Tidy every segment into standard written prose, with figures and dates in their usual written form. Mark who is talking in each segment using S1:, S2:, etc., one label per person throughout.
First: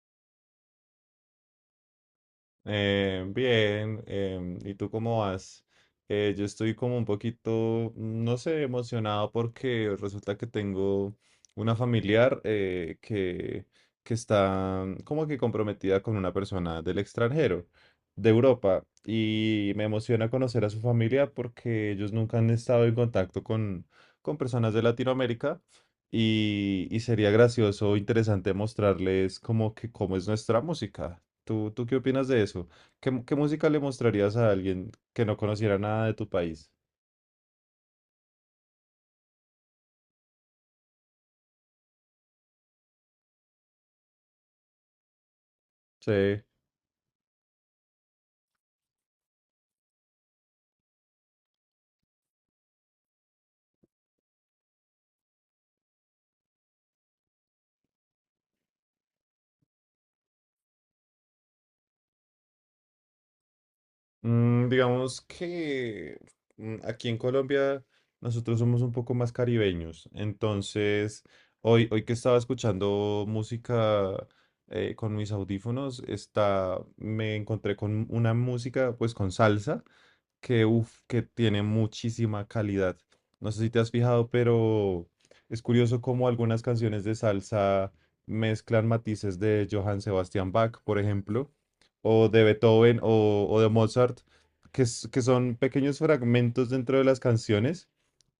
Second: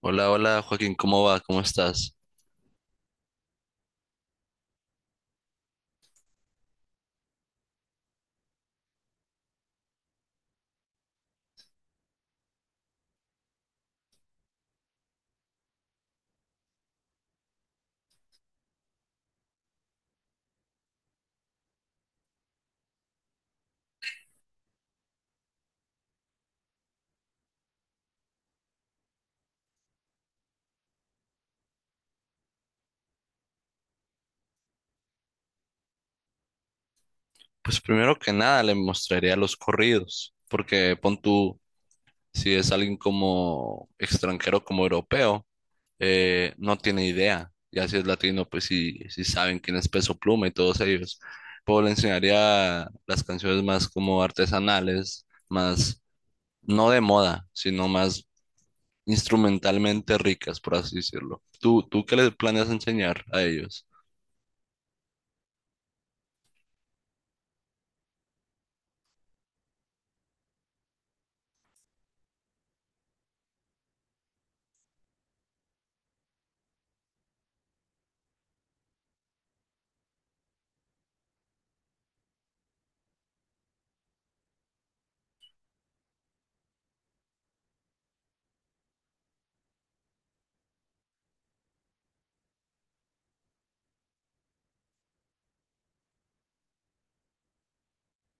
S1: Hola, hola Joaquín, ¿cómo va? ¿Cómo estás?
S2: Bien. ¿Y tú cómo vas? Yo estoy como un poquito, no sé, emocionado porque resulta que tengo una familiar que está como que comprometida con una persona del extranjero, de Europa, y me emociona conocer a su familia porque ellos nunca han estado en contacto con personas de Latinoamérica. Y sería gracioso, interesante mostrarles como que cómo es nuestra música. ¿Tú qué opinas de eso? ¿Qué, qué música le mostrarías a alguien que no conociera nada de tu país?
S1: Pues primero que nada le mostraría los corridos, porque pon tú, si es alguien como extranjero, como europeo,
S2: Sí.
S1: no tiene idea. Ya si es latino, pues sí, sí saben quién es Peso Pluma y todos ellos. Pero le enseñaría las canciones más como artesanales, más no de moda, sino más instrumentalmente ricas, por así decirlo. ¿Tú qué les planeas enseñar a ellos?
S2: Mm, digamos que aquí en Colombia nosotros somos un poco más caribeños. Entonces, hoy que estaba escuchando música con mis audífonos, me encontré con una música pues con salsa, que, uf, que tiene muchísima calidad. No sé si te has fijado, pero es curioso cómo algunas canciones de salsa mezclan matices de Johann Sebastian Bach, por ejemplo, o de Beethoven o de Mozart, que son pequeños fragmentos dentro de las canciones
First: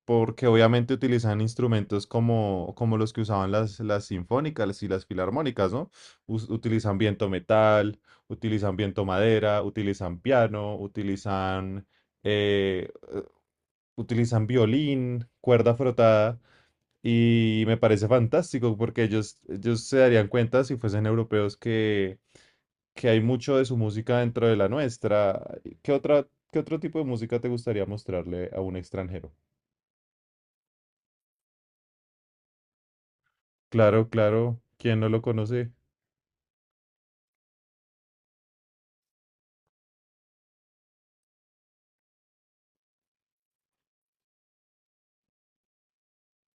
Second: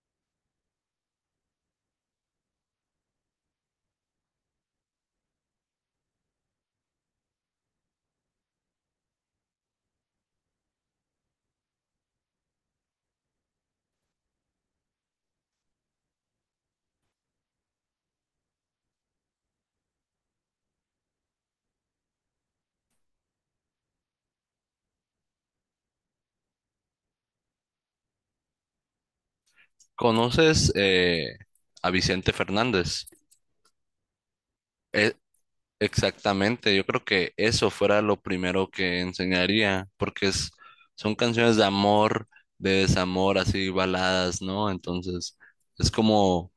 S2: porque obviamente utilizan instrumentos como, como los que usaban las sinfónicas y las filarmónicas, ¿no? Utilizan viento metal, utilizan viento madera, utilizan piano, eh, utilizan violín, cuerda frotada, y me parece fantástico porque ellos se darían cuenta si fuesen europeos que hay mucho de su música dentro de la nuestra. ¿Qué otra, qué otro tipo de música te gustaría mostrarle a un extranjero?
S1: ¿Conoces a Vicente Fernández?
S2: Claro, claro. ¿Quién no
S1: E-
S2: lo conoce?
S1: Exactamente, yo creo que eso fuera lo primero que enseñaría, porque son canciones de amor, de desamor, así baladas, ¿no? Entonces, es como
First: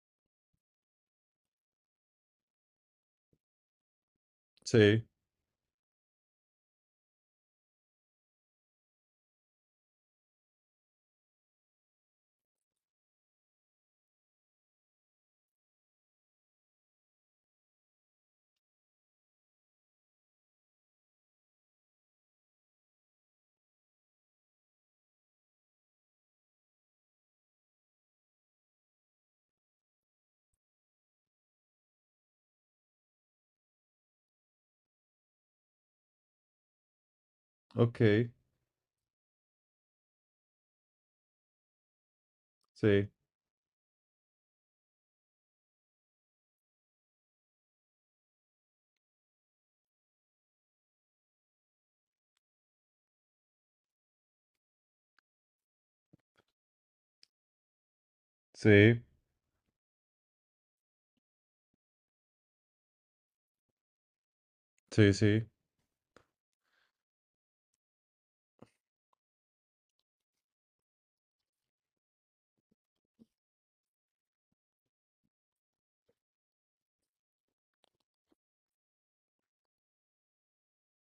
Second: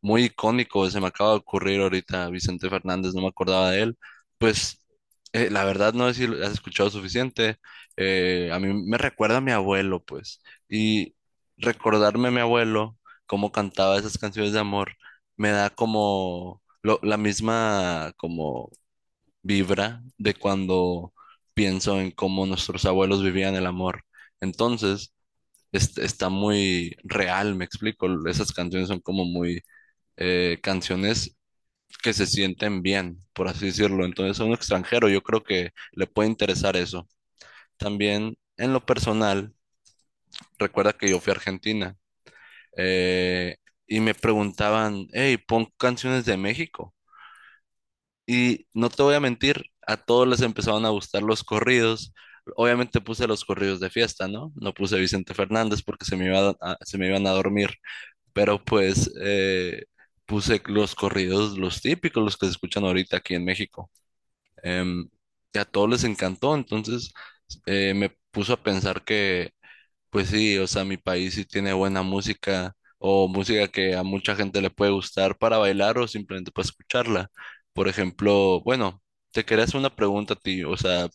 S1: muy icónico, se me acaba de ocurrir ahorita Vicente Fernández, no me acordaba de él. Pues
S2: Sí,
S1: la verdad no sé si lo has escuchado suficiente. A mí me recuerda a mi abuelo, pues. Y recordarme a mi abuelo, cómo cantaba esas canciones de amor, me da como la misma como vibra de cuando pienso en cómo nuestros abuelos vivían el amor. Entonces, está muy real, me explico. Esas canciones son como muy canciones que se sienten bien, por así decirlo. Entonces a un extranjero yo creo que le puede interesar eso.
S2: ok,
S1: También en lo personal, recuerda que yo fui a Argentina
S2: sí,
S1: eh, y me preguntaban, hey, pon canciones de México. Y no te voy a mentir, a todos les empezaron a gustar los corridos. Obviamente puse los corridos de fiesta, ¿no? No puse Vicente Fernández porque se me se me iban a dormir. Pero
S2: sí,
S1: pues puse los corridos, los típicos, los que se escuchan ahorita aquí en México. Em,
S2: sí, sí.
S1: y a todos les encantó, entonces me puso a pensar que, pues sí, o sea, mi país sí tiene buena música o música que a mucha gente le puede gustar para bailar o simplemente para escucharla. Por ejemplo, bueno, te quería hacer una pregunta a ti, o sea,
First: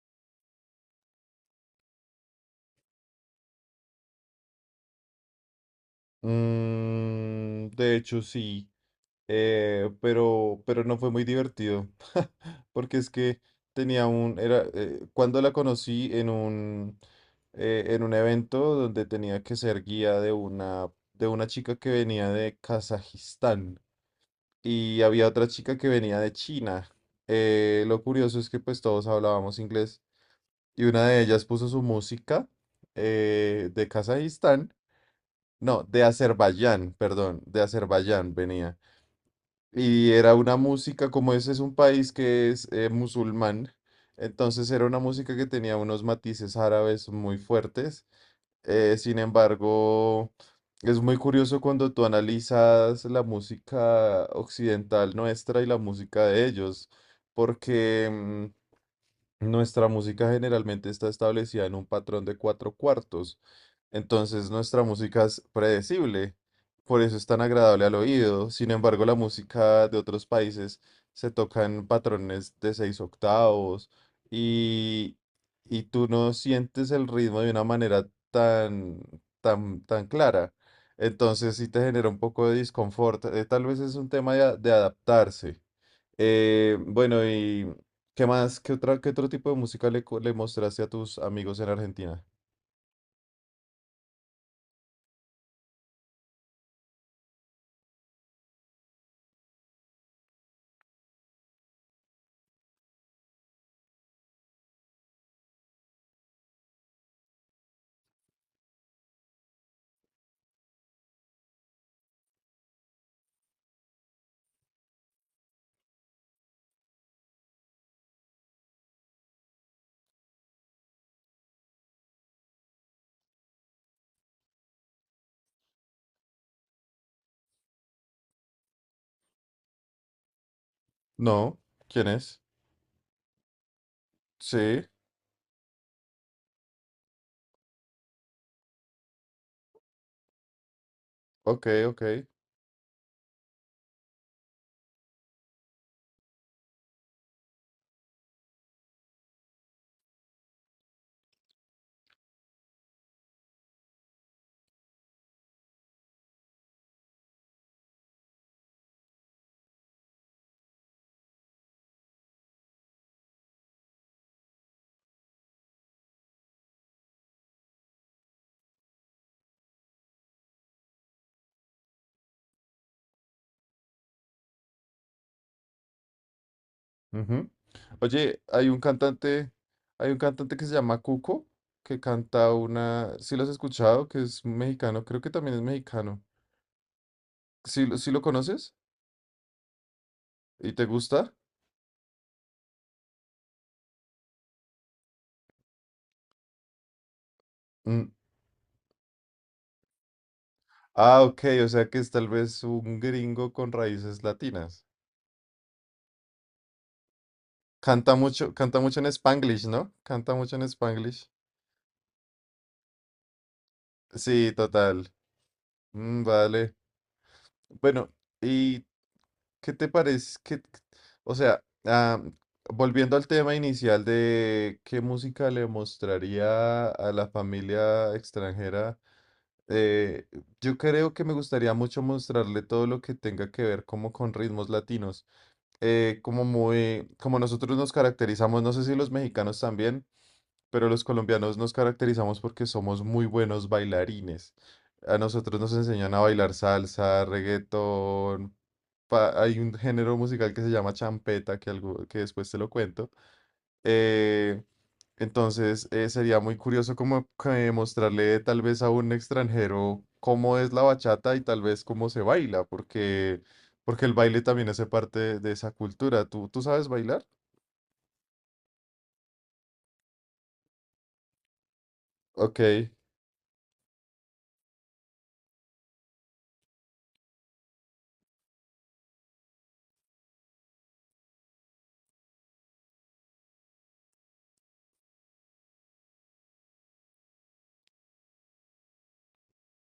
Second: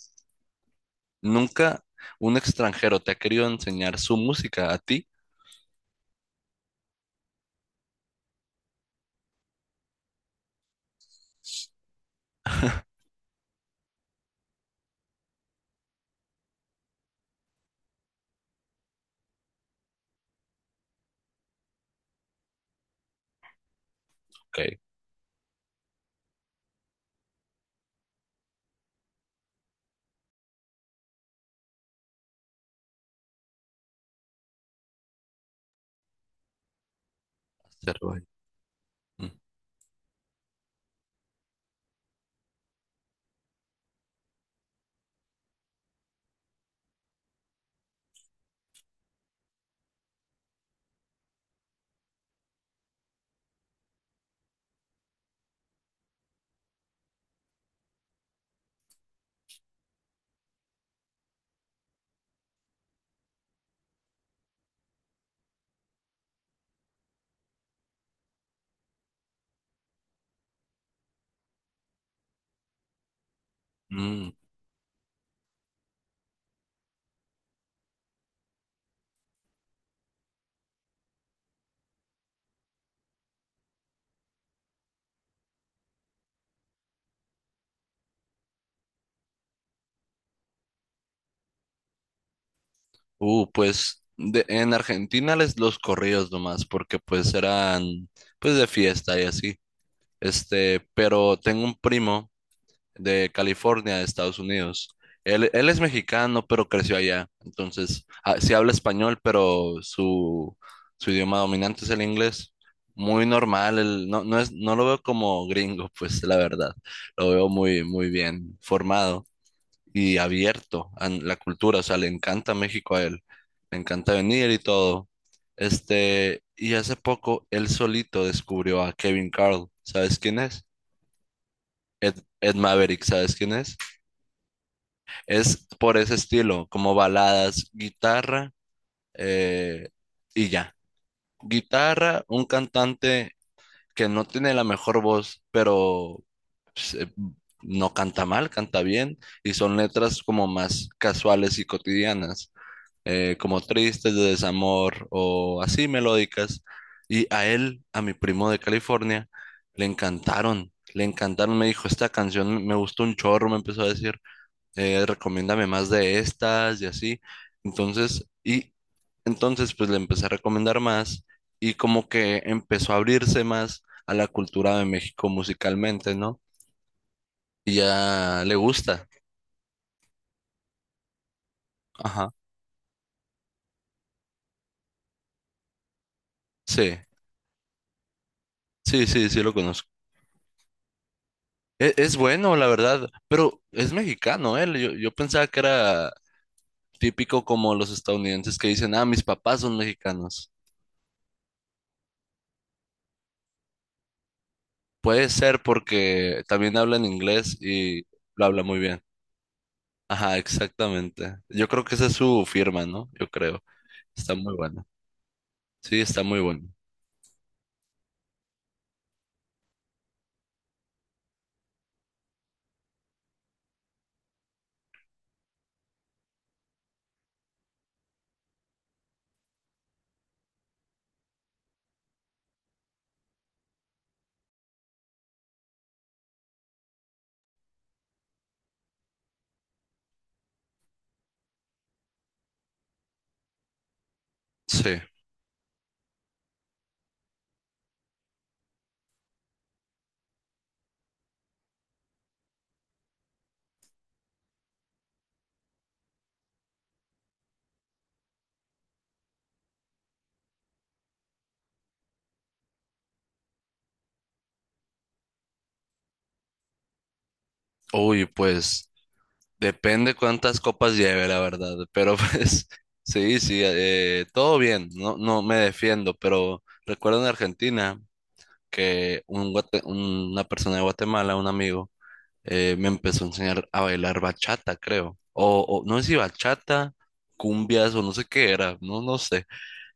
S1: ¿nunca un extranjero te ha querido enseñar su música a ti?
S2: Mm, de hecho, sí, pero no fue muy divertido, porque es que cuando la conocí en un evento donde tenía que ser guía de una chica que venía de Kazajistán
S1: Ok,
S2: y había otra chica que venía de China. Lo curioso es que pues todos hablábamos inglés. Y una de ellas puso su música de Kazajistán, no, de Azerbaiyán, perdón, de
S1: hacerlo.
S2: Azerbaiyán venía.
S1: Mm,
S2: Y era una música, como ese es un país que es musulmán, entonces era una música que tenía unos matices árabes muy fuertes. Sin embargo, es muy curioso cuando tú analizas la música occidental nuestra y la música de ellos, porque nuestra música generalmente está establecida en un patrón de cuatro cuartos, entonces nuestra música es predecible, por eso es tan agradable al oído. Sin embargo, la música de otros países se toca en patrones de seis octavos
S1: mm.
S2: y, y tú no sientes el ritmo de una manera tan clara. Entonces sí te genera un poco de disconfort. Tal vez es un tema de de adaptarse. Bueno, ¿y qué más? ¿Qué otra, qué otro tipo de música le, le mostraste a tus amigos en Argentina?
S1: Pues en Argentina les los corridos nomás, porque pues eran pues de fiesta y así. Este, pero tengo un primo de California, de Estados Unidos. Él es mexicano, pero creció allá. Entonces, ah, sí habla español, pero su idioma dominante es el inglés. Muy normal, no, no es, no lo veo como gringo, pues la verdad. Lo veo muy, muy bien formado y abierto a la cultura, o sea, le encanta México a él, le encanta venir y todo. Este, y hace poco él solito descubrió a Kevin Carl, ¿sabes quién es?
S2: No, ¿quién
S1: Ed,
S2: es?
S1: Ed Maverick, ¿sabes quién es?
S2: Sí,
S1: Es por ese estilo, como baladas, guitarra eh, y ya.
S2: ok, ok.
S1: Guitarra, un cantante que no tiene la mejor voz, pero pues, no canta mal, canta bien, y son letras como más casuales y cotidianas. Como tristes, de desamor o así melódicas. Y a él, a mi primo de California, le encantaron, le encantaron. Me dijo, esta canción me gustó un chorro, me empezó a decir, recomiéndame más de estas y así. Entonces, entonces pues le empecé a recomendar más y como que empezó a abrirse más a la cultura de México musicalmente, ¿no?
S2: Ujú.
S1: Y
S2: Oye,
S1: ya le gusta.
S2: hay un cantante que se llama Cuco, que
S1: Ajá.
S2: canta una, ¿sí lo has escuchado? Que es mexicano, creo que también es mexicano.
S1: Sí,
S2: ¿Sí, sí lo conoces?
S1: sí, sí, sí lo conozco.
S2: ¿Y te gusta?
S1: Es, bueno, la verdad, pero es mexicano él. Yo pensaba que era típico como los
S2: Mm,
S1: estadounidenses que dicen, ah, mis papás son mexicanos.
S2: ah, ok, o sea que es tal vez un gringo con raíces latinas.
S1: Puede ser porque también hablan inglés y lo habla muy
S2: Canta mucho
S1: bien.
S2: en Spanglish, ¿no? Canta
S1: Ajá,
S2: mucho en Spanglish.
S1: exactamente. Yo creo que esa es su firma, ¿no? Yo creo. Está
S2: Sí,
S1: muy bueno.
S2: total.
S1: Sí, está
S2: Mm,
S1: muy bueno.
S2: vale. Bueno, ¿y qué te parece? Que o sea, ah, volviendo al tema inicial de qué música le mostraría a la familia extranjera, eh, yo creo que me gustaría mucho mostrarle todo lo que tenga que ver como con ritmos latinos. Como muy, como nosotros nos caracterizamos, no sé si los mexicanos también, pero los colombianos nos caracterizamos porque somos muy buenos bailarines.
S1: Sí.
S2: A nosotros nos enseñan a bailar salsa, reggaetón. Hay un género musical que se llama champeta, que, algo, que después te lo cuento. Eh, entonces sería muy curioso como que mostrarle tal vez a un extranjero cómo es la bachata y tal vez cómo se baila, porque, porque el baile también hace parte de esa cultura. ¿Tú sabes bailar?
S1: Uy, pues depende cuántas copas lleve, la verdad. Pero pues
S2: Ok.
S1: sí, sí, todo bien. No, no me defiendo, pero recuerdo en Argentina. Que una persona de Guatemala, un amigo, me empezó a enseñar a bailar bachata, creo. O no sé si bachata, cumbias o no sé qué era, no, no sé.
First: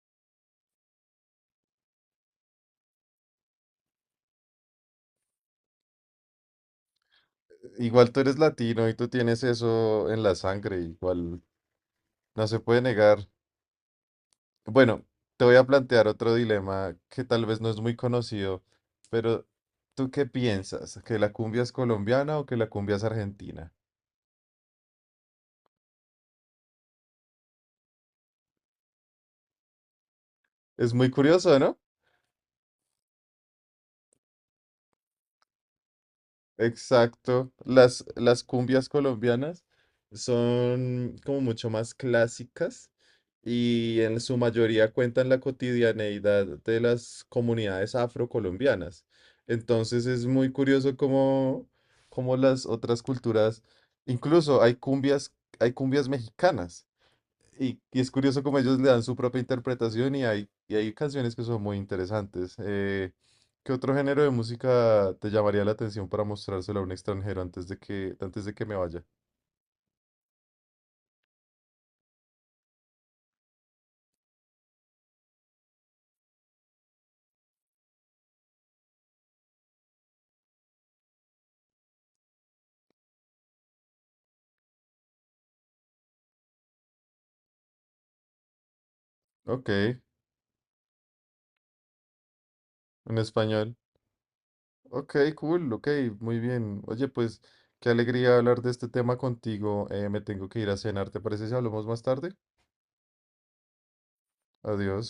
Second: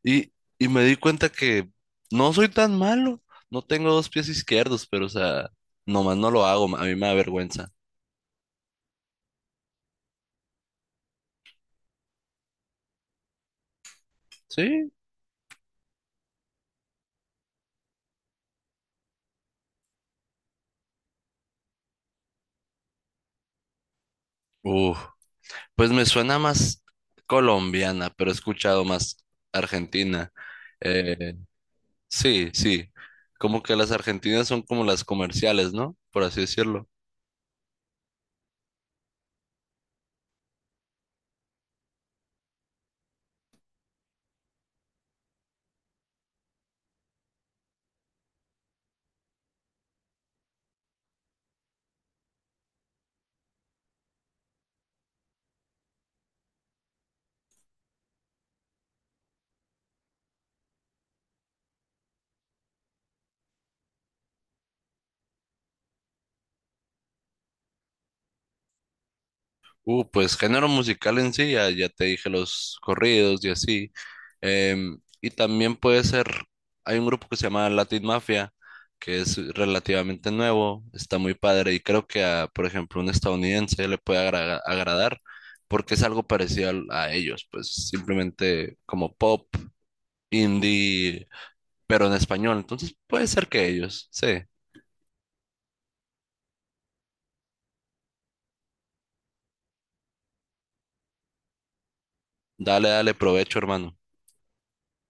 S1: Y, y me di cuenta que no soy tan malo, no tengo dos pies izquierdos, pero o sea, nomás no lo hago, a mí me da vergüenza.
S2: Igual tú eres latino y tú tienes eso en la sangre, igual no se puede negar.
S1: Sí.
S2: Bueno, te voy a plantear otro dilema que tal vez no es muy conocido, pero ¿tú qué piensas? ¿Que la cumbia es colombiana o que la cumbia es argentina?
S1: Uf, pues me suena más colombiana, pero he escuchado más argentina.
S2: Es muy
S1: eh,
S2: curioso, ¿no?
S1: Sí, sí. Como que las argentinas son como las comerciales, ¿no? Por así decirlo.
S2: Exacto. Las cumbias colombianas son como mucho más clásicas y en su mayoría cuentan la cotidianeidad de las comunidades afrocolombianas. Entonces es muy curioso cómo, cómo las otras culturas, incluso hay cumbias mexicanas, y es curioso cómo ellos le dan su propia interpretación y hay canciones que son muy interesantes. ¿Qué otro género de música te llamaría la atención para mostrárselo a un extranjero antes de que me vaya?
S1: Pues género musical en sí, ya te dije los corridos y así. Y también puede ser, hay un grupo que se llama Latin Mafia, que es relativamente nuevo, está muy padre y creo que a, por ejemplo, un estadounidense le puede agradar porque es algo parecido a ellos, pues simplemente como pop,
S2: Ok, en
S1: indie, pero en español. Entonces puede ser que
S2: español.
S1: ellos, sí.
S2: Ok, cool, ok, muy bien. Oye, pues qué alegría hablar de este tema contigo. Me tengo que ir a cenar, ¿te parece si hablamos más tarde?
S1: Dale, dale, provecho, hermano.
S2: Adiós.